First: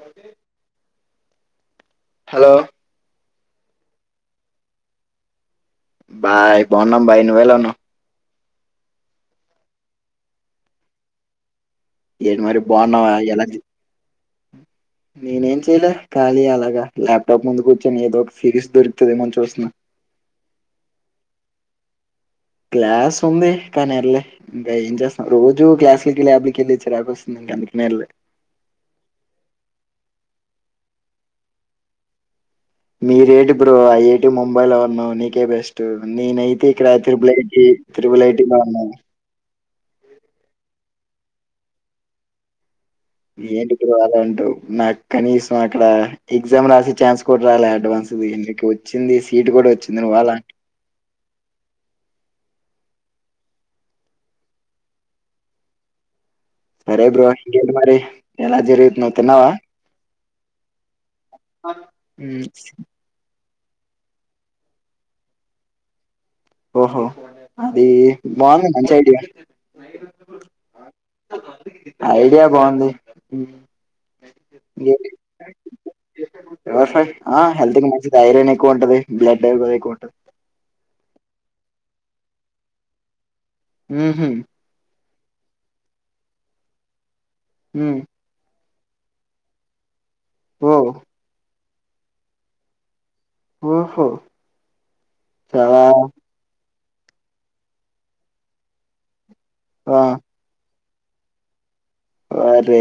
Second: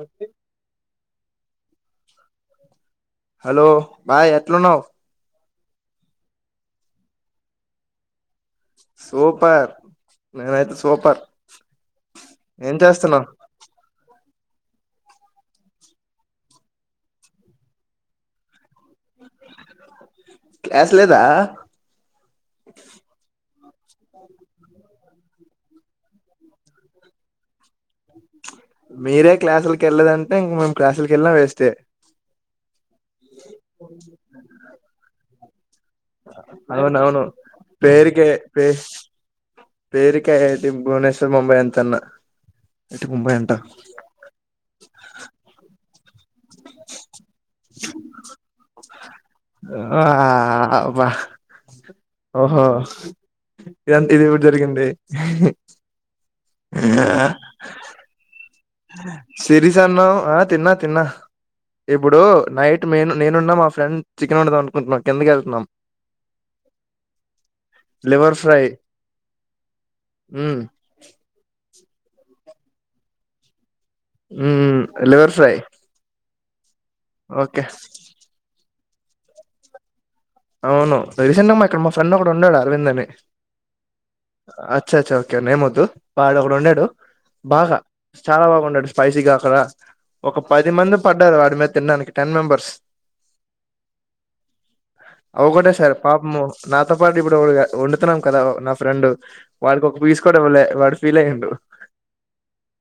Okay hello hello భాయ్ ఎట్లున్నావ్. భాయ్ బాన్నం భాయ్ నువ్ వేళ ఉన్నవ్ సూపర్ నేన్యతే సూపర్ ఏంటి మారి ఏం బాగున్నావా చేస్తున్నావ్ ఎలా నేనేం చెయలే ఖాళీ అలాగా ల్యాప్టాప్ ముందు కూర్చొని ఏదో ఒక సిరిస్ దొరుకుతాది ఏమో అని చూస్తున్న క్లాస్ లేదా గ్లాస్ ఉంది కానీ వెళ్ళ ఇంకా ఏం చేత్తా రోజు రు గ్లాస్లుకిలాబ్కి ఎల్లి స్తు మీరే క్లాసులకి వెళ్ళదంటే ఇంక మేము క్లాసులకి వెళ్ళిన వేస్టే మీరేటి బ్రో ఐఐటి ముంబై లో ఉన్నావ్ నీకే బెస్ట్ నీ నైతే ఇక్కడ అవునవును త్రిబులైటి త్రిబుల పేరుకే ఐటీలో పే ఉన్నాను పేరుకే అయితే భువనేశ్వర్ ముంబై అంతన్నా ఐఐటి ముంబై అంట ఏంటి ఇపుడు అలా అంటావు నాకు కనీసం అక్కడ. ఎగ్జామ్ రాసె ఛాన్స్ కూడా రాలే అడ్వాన్స్ది నీకు వచ్చింది సీట్ కూడా వచ్చింది ఆ నువ్వలా. అబ్బా ఓహో ఇదంత ఇది కూడ జరిగింది ఇ హి. సరే బ్రో ఇంకేంటి మరి. ఎలా జరుగుతున్నావ్ తిన్నావా సిరిసన్న్ ఆ తిన్నా తిన్నా ఇప్పుడు మ్మ్ నైట్ మే నేనున్న మా ఫ్రెండ్ చికెన్ వండదాం అనుకుంటున్నా కిందకు వెళ్తున్నాం ఓహో అది లివర్ బాగనే మంచి ఐడియ ఉహ్ ఐడియా బావుంది ఉహ్ ఉమ్ లివర్ ఫ్రై లివర్ ఫ్రై హా ఓకే హెల్త్ కి మంచిదే ఐరన్ ఎక్కువ ఉంటది. బ్లడ్ ఐరన్ ఎక్కువ ఉంటది. అవును రీసెంట్ గా మా ఇక్కడ మా ఫ్రెండ్ ఒకడ ఉండాడు అరవింద్ అని మ్మ్ హ్మ్ అచ్చచ్చ ఒకే నేమోద్దు. వాడోక్కడుండాడు బాగా మ్మ్ చాలా బాగా వండడు స్పైసీగా అక్కడ ఒక పది ఓ మంది పడ్డారు వాడి మీద తిన్డానికి టెన్ మెంబర్స్ ఓహో చాలా ఒకటేసారి పాపము నాతో పాటు ఇప్పుడు ఇగ వండుతున్నాం కదా నా ఫ్రెండు వాడికి ఒక ఆ పీస్ కూడా ఇవ్వళ్లే వాడు ఫీల్ అయ్యిం డు వరే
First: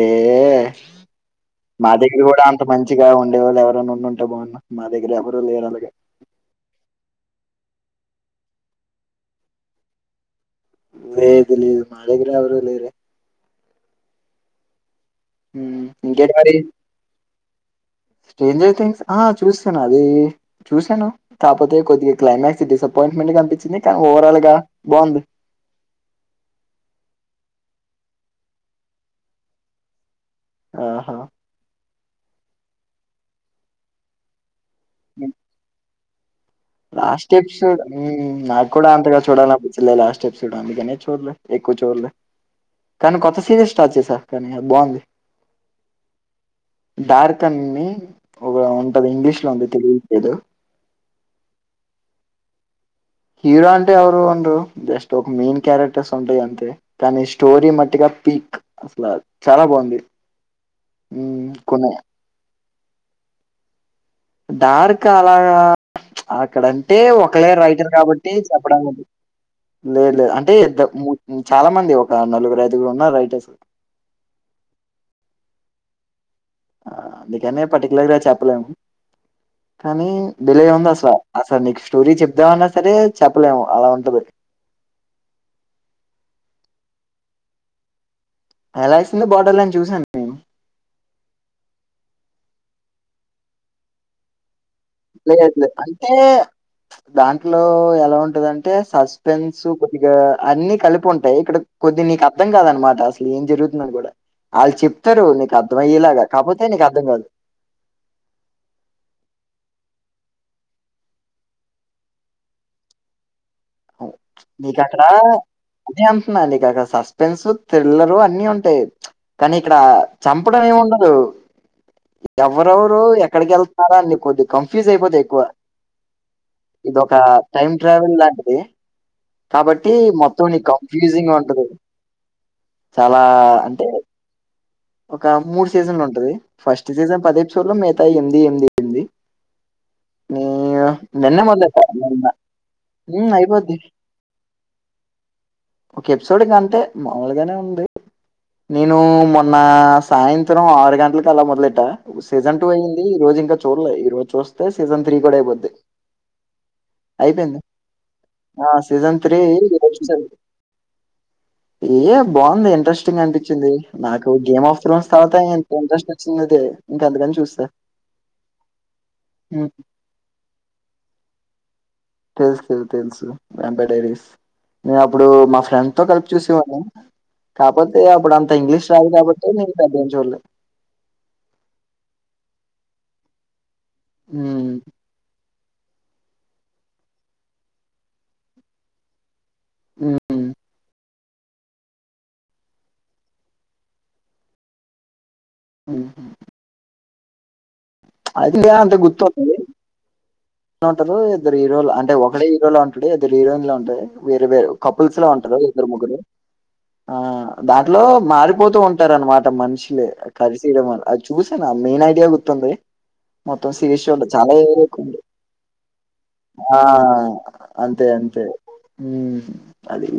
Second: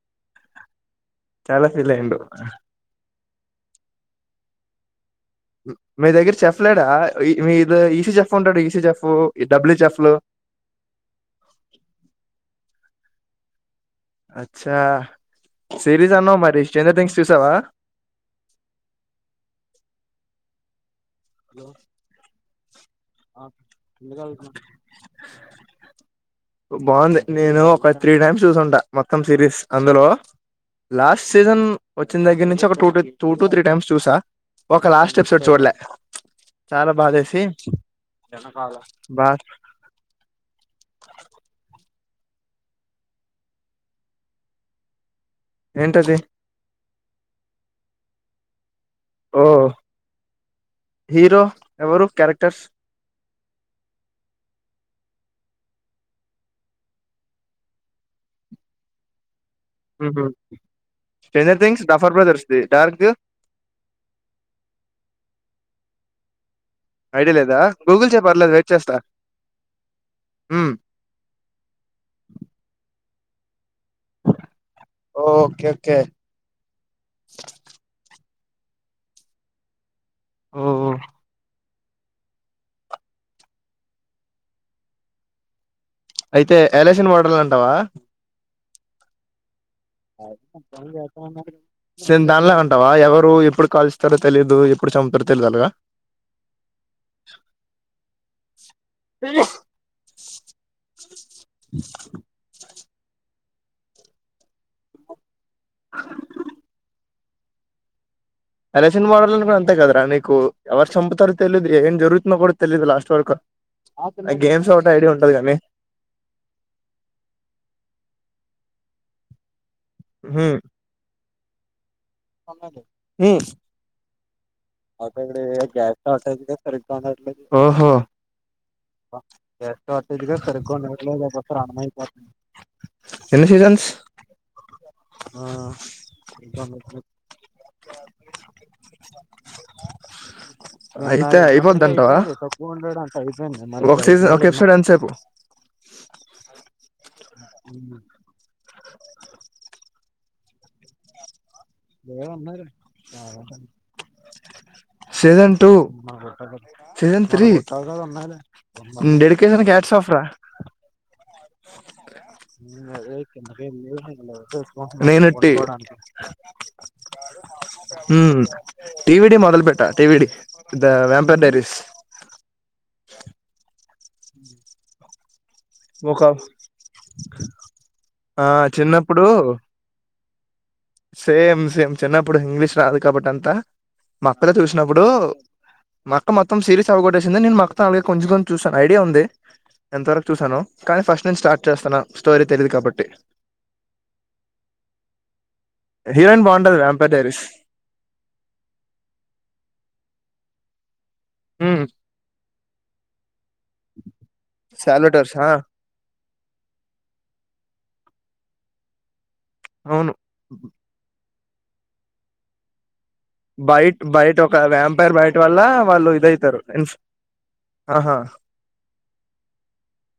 చాలా ఫీల్ మా అయ్యిండు దగ్గర కూడా అంత మంచిగా వండేవాళ్ళు ఎవరెన్ననా ఉండింటే బాగుండు మా దగ్గర ఎవరు లేరు అలాగా మీ దగ్గర చెఫ్ లేడా ఈ మీది ఈసీ చెఫ్ ఉంటాడు. ఈసీ చెఫ్ ఈ డబ్ల్యూ చెెఫ్లు లేదు లేదు మాదగిర ఎవరు లేరు అచ్చా సిరీస్ అన్నవ్ మరి స్టేంజర్ థింగ్స్ చూసావా స్టేంజర్ థింగ్స్ ఆ చూస్తున్న. అది చూశాను కాకపోతే కొద్దిగా క్లైమాక్స్ డిసప్పాయింట్మెంట్ గా అనిపించింది కానీ ఓవరాల్ గా బాగుంది బావుంది నేను ఒక త్రీ టైమ్స్ చూసుంటా. మొత్తం సిరీస్ అందులో ఆహా లాస్ట్ సీన్ వచ్చిన దగ్గర నుంచి ఒక two two two two three times చూసా ఒక లాస్ట్ హ్మ్. ఎపిసోడ్ చూడ్లే లాస్ట్ ఎపిసోడ్ నేన్ నాకు కూడా అంతగా బా చూడాలనిపించిలే లాస్ట్ ఎపిసోడ్ అందుకనే చూడ్లే ఎక్కువ చూడ్లే కానీ కోత్త సిరిస్ స్టార్ట్ చేశా కానీ బావుంది ఏంటది డార్క్ అన్ని ఒక ఉంటది. ఇంగ్లీష్ ఓ లో ఉంది తెలుగు లేదు హీరో ఎవరు క్యారెక్టర్స్ హీరో అంటే ఎవరు ఉండ్రు జస్ట్ ఒక మెయిన్ క్యారెక్టర్స్ ఉంటాయి. అంతే కానీ స్టోరీ మట్టిగా పీక్ అసలా ఉహ్ హు హ్మ్. స్ట్రెంజర్ థింగ్స్ కొన్ని డఫర్ బ్రదర్స్ది డార్క్ ది డార్క్ అలాగా ఆహ్ ఇక్కడంటే ఐడియా ఒకలే లేదా రైటర్ గూగుల్ చేయి కాబట్టి పర్లేదు వెయిట్ చేస్తా చెప్పడానికి లేదు లేదు అంటే ఉమ్ ఇద్ద ము ము చాలా మంది ఒక నలుగురు ఐదుగురు ఉన్నారు రైటర్స్ ఓకే కే ఆ అందుకనే పర్టిికలర్గా చెప్పలేం కానీ ఓ డిలేఉంది అసల్ అసనీ స్టోరీ చెప్దామన్నా సరే చెప్పలేము అలా ఉంటది అయితే ఎలేషన్ వాటర్లొ అంటావా ఎలాక్స్ంది బాటిల్ సేమ్ దానిలా అంటావా ఎవరు ఎప్పుడు కాలుస్తారో తెలిదు లే అట్లా లే అంటే దాంట్లో ఎలా ఉంటదాంటే సస్పెన్స్ కొద్దిగా అన్నిీ కలిపి ఉంటాయి. ఇక్కడ కొద్ది నీకు అర్థం కాదనమాట అసలు ఏం జరుగుతున్నాది కూడా వాళ్ళు చెప్తారు నీకు అర్థం అయ్యేలాగా కాకపోతే నీకు అర్థం కాదు. అలక్షిండ్ మోడోల్యాండ్ అంతే కదరా నీకు ఎవరు చంపుతారు తెలిదు. ఏం జరుగుతుందో తెలిదు లాస్ట్ వరకు. ఆ గేమ్స్ నీక్ ఒకటి అక్కడ ఐడియా ఉంటది కానీ అదే అంట్నా నీక అక్కడ సస్పెన్స్ థ్రిల్లరు అని అన్నీ ఉంటాయి కానీ ఇక్కడ ఉహు చంపడం ఏమి ఉండదు ఎవరెవరు ఎక్కడికి వెళ్తారా అన్న కొద్ది కన్ఫ్యూజ్ అయిపోది ఎక్కువ ఇదొక ఆ టైం ట్రావెలాంటి ఆబ్బ నీకు కన్ఫ్యూజింగ్ ఉంటది [unintelligible] చాలా అంటే ఒక మూడు సీజన్లు ఉంటది ఫస్ట్ సీజ పది ఎపిసోడ్లో మిగతా ఎనిమిది ఎనిమిది అంటే నిన్నే మొదలెట్టా అయిపోతుంది అంటావా నిన్న ఉమ్, అయిపోద్ది ఒక సీక్షన్ఒక ఎపిసోడ్ ఎంతసేపు ఒక ఎపిసోడ్ కంటే మాములుగానే ఉంది నేను మొన్న సాయంత్రం పొద్దున ఆరు అలా గంటల మొదల చూడలే. ఈరోజు చూస్తే కూడా సీజన్ అయిపోద్ది. టూ సీజన్ త్రీ అయిపోయింది. ఆ! సీజన్ డెడికేషన్కీ ఈరోజు హ్యాండ్యాప్ రా చూసాను. ఏ బాగుంది ఇంట్రెస్టింగ్ గా అనిపించింది నాకు గేమ్ ఆఫ్ త్రోన్స్ తర్వాత నేనట్టి ఇంత ఇంట్రెస్ట్ వచ్చింది అదే ఇంకా అందుకని చూ హమ్ టి వి డి మొదల్ హ్మ్. పెట్ట T V D the the vampire diaries తెలుసు తెలుసు తెలుసుపపా టరస్ నేను అప్పుడు ఫ్రెండ్ తో ఒక కలిపి చూసేవాడినీ కాపోతే అప్పుడు ఆ అంత ఇంగ్లీష్ రాదు చిన్నప్పుడు కాబట్టి నేను పెద్దగా ఆమ్ చూడ్లే సేమ్ సేమ్ చిన్నప్పుడు ఇంగ్లీష్ రాదు కాబట్ అంతా మా అక్కలో హ్మ్. చూసినప్పుడు అక్క మొత్తం సీరీస్ అవ్వొట్టేసింది నేను మొత్తం అలాగే కొంచెం కొంచెం చూశాను ఐడియా ఉంది ఎంతవరకు హ్మ్. చూసాను ఫస్ట్ టైం స్టార్ట్ చేస్తన్నా స్టోరీ తెలిదు కాబట్టి హీరోయిన్ బాగుండది ఎంపర్ టరిస్ అది గా అంత గుర్తుఒస్తాది ఇద్దరు హీరోలు అంటే ఒకడే హీరోలో ఉంటుడు ఇద్దరు హీరోయిన్ లో ఉంటాది వేరే వేరూ కపుల్స్ లా సాల్వటర్స్ ఆ ఉంటారు ఇద్దరు ముగ్గురు ఆ దాంట్లో మారిపోతూ ఉంటారు అనమాట మనుషులే అవును కలిసి చూసాను మెయిన్ ఐడియా గుర్తుంది మొత్తం బయట్ సిరీస్ చూడలేదు బయట చాలా ఒక యూనిక్ వ్యాంపైర్ ఉంది బయట వల్ల వాళ్ళు ఇదయితారు ఆ అంతే ఆహా అంతే హమ్ అది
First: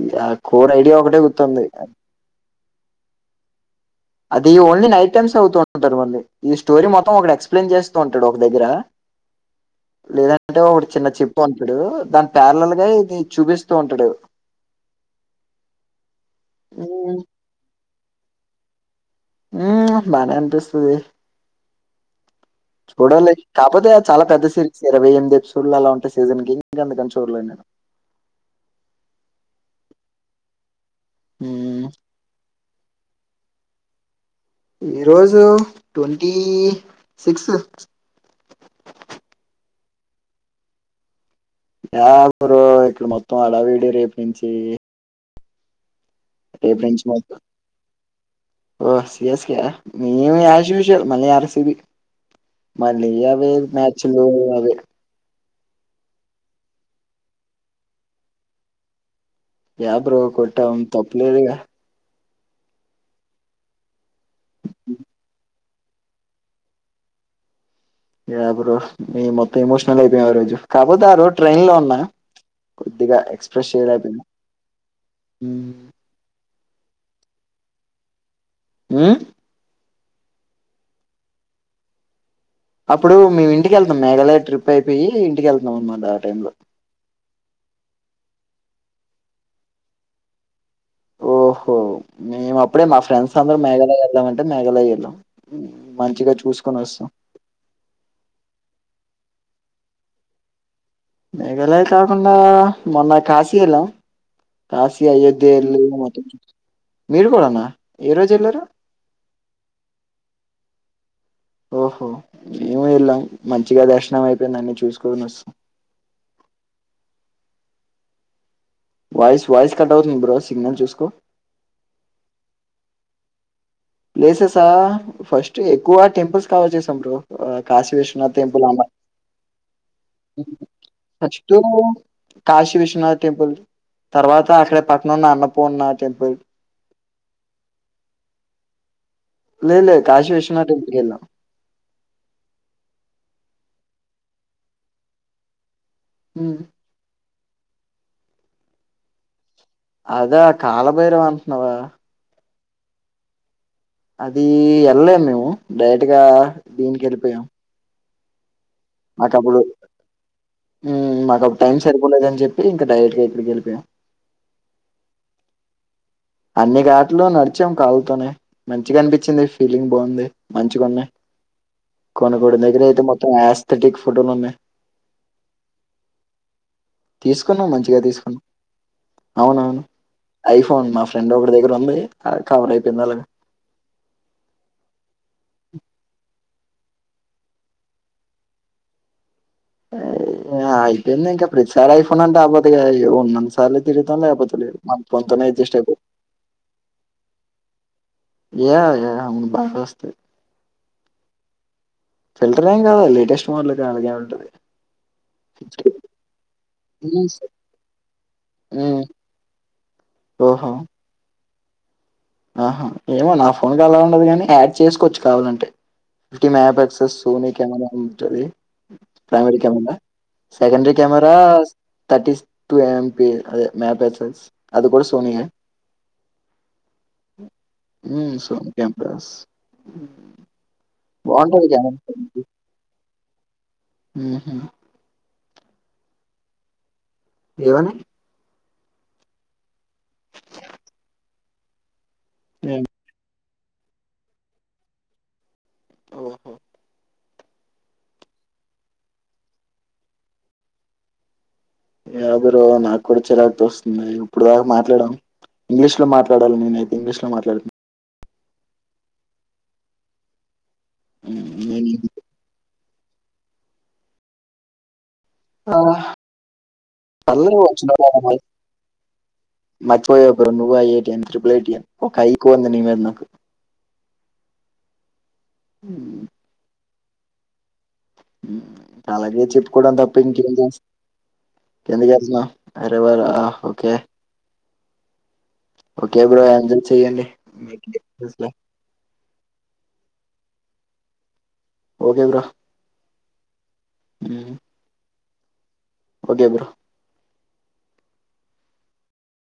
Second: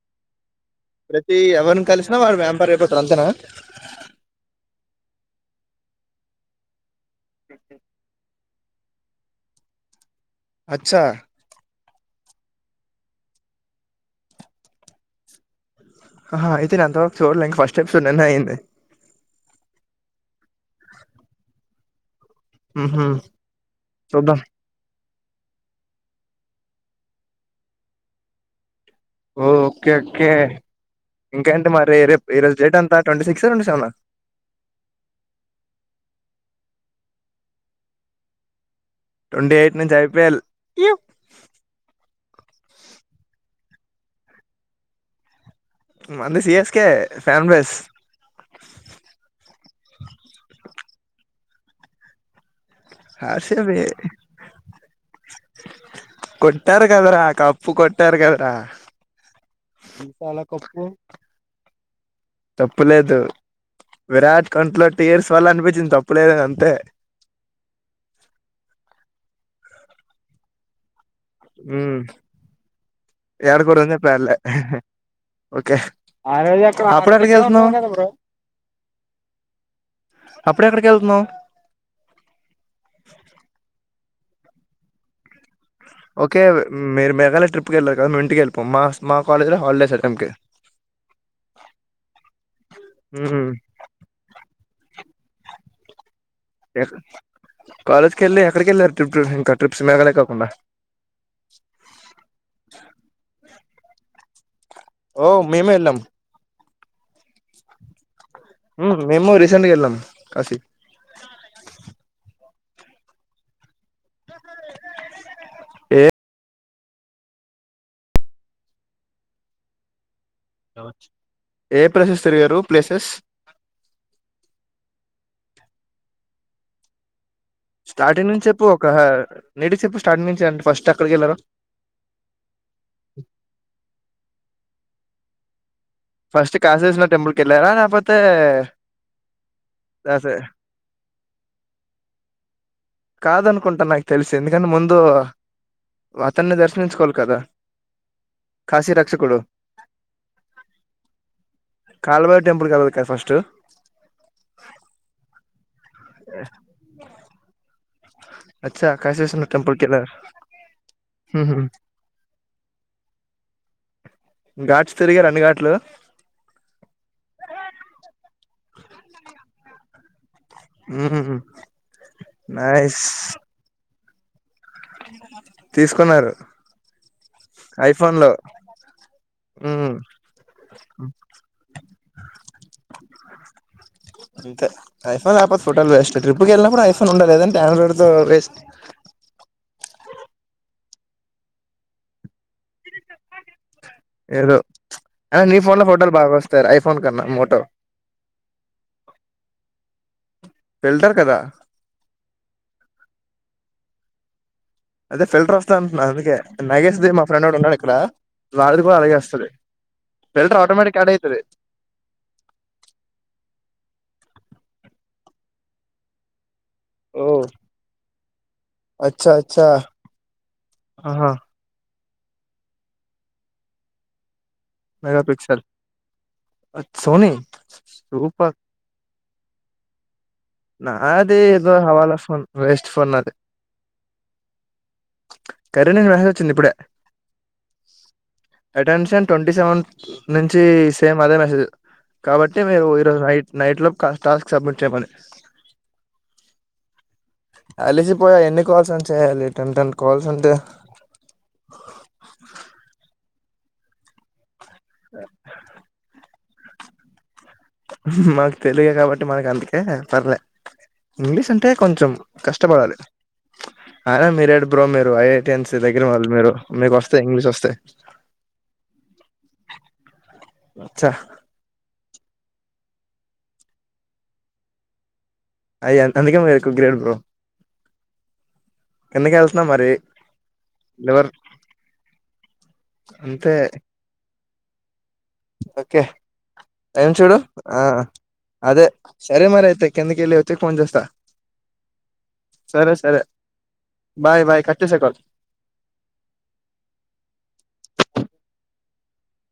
కోర్ ఐడియా ఒకటే గుర్తుంది అది రేపటి టెన్షన్ ఏ అది ఓన్లీ నైటమ్స్ అవుతూ ఉంటారు మళ్ళీ ఈ స్టోరీ మొత్తం ఒక ఎక్స్ప్లెయిన్ చేస్తూ ఉంటాడు దగ్గర లేదంటే ఒకడు అచ్చా చిన్న చిప్పు ఉంటాడు ప్యర్లలుగా ఇది చూపిస్తూ ఉంటాడు ఆహా అయితే నేను అంతా ఉమ్ చూడలే ఫస్ట్ ఎపిసోడ్ నిన్ననే అయింది హమ్ బానే అనిపిస్తుంది ఉహు చూడాలీ కాకపోతే చాలా చూద్దాం పెద్ద సిరీస్ ఇరవై ఎపిసోడ్ అలా ఉంటే సీజన్ కీ ఇంక చూడేలే నేను ఓ ఓకే ఓకే ఇంకేంటి హ్మ్. మరి రేపు ఏ రోజు జెట్ అంత ట్వంటీ సిక్స్ ట్వంటీ సెవన్ ఈరోజు ట్వంటీ సిక్స్ ట్వంటీ ఎయిట్ నుంచి ఐపిఎల్ ఇయ్యు యాకుడు ఇక్కడ మొత్తం అలా వీడి రేపు నుంచి మంది ఏ సిఎస్కే బ్రెంచ్ మాత్ ఫ్యాన్ బేస్ ఓ సీఎస్కే మీను అస్ యూజ్ వాల్ మంచి గన్ మల్లియాలసిరి మళ్ళియావెన్ హర్షవి నచ్చిల్లవే కొట్టారు కదరా కప్పు కొట్టారు కదరా యా బ్రో కొట్టం తప్పు లేదు గా తప్పులేదు విరాట్ కంట్లో టీర్స్ వాళ్ళ అనిపి దీన్ తప్పలేదు అది అంతే యా బ్రో మే మొత్తం ఎమోషనల్ అయిపోయాం ఆ రోజు కాపోతేారు హరోజు ట్రైన్ లో ఉన్నా కొద్దిగా ఎక్స్‌ప్రెస్ చేయలేకపోయినా. హ్మ్. ఒకే అప్పుడే ఎక్కడికి వెళ్తునావ్ ఆ అప్పుడే ఎక్కడకి వెళ్తున్నావు అప్పుడు మేము ఇంటికి వెళ్తానం మేఘాలయ ట్రిప్ అయిపోయి ఇంటికి వెళ్ ఓకే మీరు మేఘాలయ ట్రిప్ వెళ్ళాక నువ్వు ఇంటికి వెళ్ళు పోమనసు మా కాలేజ్ లా హలీడే సార్ ఏం కే ఓహో మేము అప్పుడే మా ఫ్రెండ్స్ అందరు మేఘాలయ వెళ్ళాం అంటే మేఘాలయ వెళ్ళాం మంచిగాచు ఎ కాలేజ్ కి వెళ్ళి ఎక్కడికి వెళ్ళారు ట్రిప్ ఇంకా ట్రిప్స్ మేఘాలయ కాకుండా మేఘాలయ కాకుండా మొన్న కాశీ ఎలా కాశీ ఓ అయోధ్య మేమే వెళ్లి వెళ్ళాం మొత్తం చూపించి వీడు గుడా నా ఈరోజు ఉ మేము రీసెంట్ గా వెళ్ళాం కాశీ ఓహో మేము ఎలా మన్ మంచిగా దర్శనం అయిపోయింది అన్ని చూసుకోని వస్తాం ఏ వాయిస్ వాయిస్ కట్ అవుతుంది బ్రో సిగ్నల్ చూసుకో రావచ్చు ఏ ప్లేసెస్ తిరిగారు ప్లేసెస్ ప్లేసెసా ఫస్ట్ ఎక్కువ టెంపుల్స్ కవర్ చేసాం బ్రో ఆ కాశీ స్టార్టింగ్ విశ్వనాథ్ నుంచి టెంపుల్ చెప్పు అమ ఒక నీటికి చెప్పు స్టార్టింగ్ నుంచి అంటే ఫస్ట్ అక్కడికి వెళ్ళారు నెక్స్ట్ కాశీ విశ్వనాథ్ టెంపుల్ తర్వాత అక్కడే పక్కన ఉన్న అన్నపూర్ణ నాధ్ ఫస్ట్ కాసేస్ల టెంపుల్ కి వెళ్ళారా లేపోతే లేదు లేదు కాశీ విశ్వనాథ టెంపుల్ వెళ్ళాం కాదనుకుంటా నాకు తెలిసి ఎందుకంటే ముందు అతన్ని ఉమ్. దర్శించుకోవాలి కదా కాశీ రక్షకుడు అదా కాలభైరవ అంటున్నావా కాల్బాయి టెంపుల్ కదా వి క ఫస్ట్ అది వెళ్ళలేము మేము డైరెక్ట్ గా దీనికి వెళ్ళిపోయాం అచ్చా కాశీ విశ్వనాధ్ టెంపుల్ కేల ఉ మాకు అప్పుడు టైం సరిపోలేదని చెప్పి ఇంకా డైరెక్ట్ గా ఇక్కడికే వెళ్లిపోయాం ఘాట్స్ తిరిగరా అన్ని ఘాట్లు అన్ని ఘట్లు నడిచాం కాళ్ళతోనే మంచిగా అనిపించింది ఫీలింగ్ బాగుంది మంచిగా ఉన్నాయి మ్మ్ కొనకూడదు దగ్గర నైస్ అయితే మొత్తం ఆస్థెటిక్ ఫోటోలు ఉన్నాయి తీసుకున్నారు తీసుకున్నాం మంచిగా తీసుకున్నాం ఉ అవునవును ఐఫోన్ మా ఫ్రెండ్ ఒకడి దగ్గర ఉంది అది కవర్ అయిపోయింది అలాగ అంతే టై ఫా టోటల్ వేస్ట్ ట్రిప్కి వెళ్ళినప్పుడు ఐఫోన్ ఉండాల లేదంటే ఆండ్రాయిడ్ తో వేస్ట్ ఆ అయిపోయిందింక ప్రత్ సారయిఫో కపోతే ఇగ ఈ ఓ నాన్ను సార్లు తిరుగుతాం. లేపోతే ఏదో లేదు. మ [unintelligible] అయినా నీ ఫోన్ లో పొంతనేఏజిష్టపో ఫోటోలు బాగా వస్తాయి ఐఫోన్ కన్నా మోటో ఏ ఏను బాగ్ వస్తయ్ వెళ్తార్ కదా ఫిల్టర్ ఏం కాదా లేటెస్ట్ మోడల్ క అలాగే ఉంటది. అదే ఫిల్టర్ వస్తాన్ అంట్న్నా. అందుకే నగేష్ది మా హ్మ్, స్ ఫ్రెండ్ ఒకడున్నాడు ఇక్కడ. వాడ్ది కూడా హ్మ్. అలాగే వస్తది. ఫిల్టర్ ఓహో ఆటోమేటిక్ యాడ్ అయితది. ఆహా ఏమో నా ఫోన్ అలా ఉండదు కాని. యాడ్ చేసుకోవచ్చు కావాలంటే. జ్ఞాప్ ఎక్సెస్ ఓ సోని కేమెరా ఉంటది. అచ్చా ప్రైమరీ అచ్చా కెమెరా సెకండ్రీ ఆహా కెమెరా థర్టీ టూ ఏం పి అదే మ్యాప్ ఎస్ ఎస్ మెగా పిక్సెల్ అట్ సోని ఉ సో ఇంకేం బస్ నాది ఏదో హవాలా ఫోన్ వేస్ట్ ఫోన్ నాదే ఉహు కరీను [unintelligible] రహ వచ్చింది ఇప్పుడే ఎవని అటెన్షన్ ట్వంటీ సెవెన్ ను నుంచి సేమ్ అదే మెసేజ్. కాబట్టి మీరు ఈరోజు నైట్ నైట్ లో క టాస్క్ సబ్మిట్ చేయ్మనీ ఓహో అలిసిపోయా ఎన్ని కాల్స్ అని చేయాలి. టెన్ టెన్ కాల్స్ అంటే. యా బ్రో నాకు కూడా చిరాకుతోస్తుంది. ఇప్పుడు దాకా మాట్లాడం. ఇంగ్లీష్ లో మాట్ కాడాల్ నేనైతే ఇంగ్లీష్ లో మాట్లాడ్ మాకు తెలుగే కాబట్టి. మనకు అందుకే పర్లే, ఉమ్, ఇంగ్లీష్ అంటే నేను కొంచెం కష్ ష్టపడాలి అయినా మీరేంటి బ్రో మీ ర్ ఐఐటియన్స్ ఆ, దగ్గర వాళ్ మీరు. మీకు వస్తాయి. ఇంగ్లీష్ పర్లేదు సోస్తాయి. మర్చిపోయవ బ్రో నువు ఐ. ఐ. టీయన్ త్రిబులైటియన్ కువుంది నీ మీద నాకు ఉమ్, అయంతదుకే మీకు గ్రేడ్ బ్రో ఉమ్ కిందకి అలాగే వెళ్తున్నా మరి చెప్పుకోడాని తప్ప ఇంకేం చేస్ లివర్ ఎందుకు వెళ్తున్నావ్ అయిరాబాద్ ఆ అంతే ఓకే ఓకే ఒకే బ్రో జ్ టైం చూడు ఆ అదే సరే మరయితే కిందకెళ్ళిత్ తీర్ ఫోన్ చేస్తా. ఓకే బ్రో సరే సరే బాయ్ బాయ్ కట్ చేసేయ్ కాల్ ఓకే బ్రో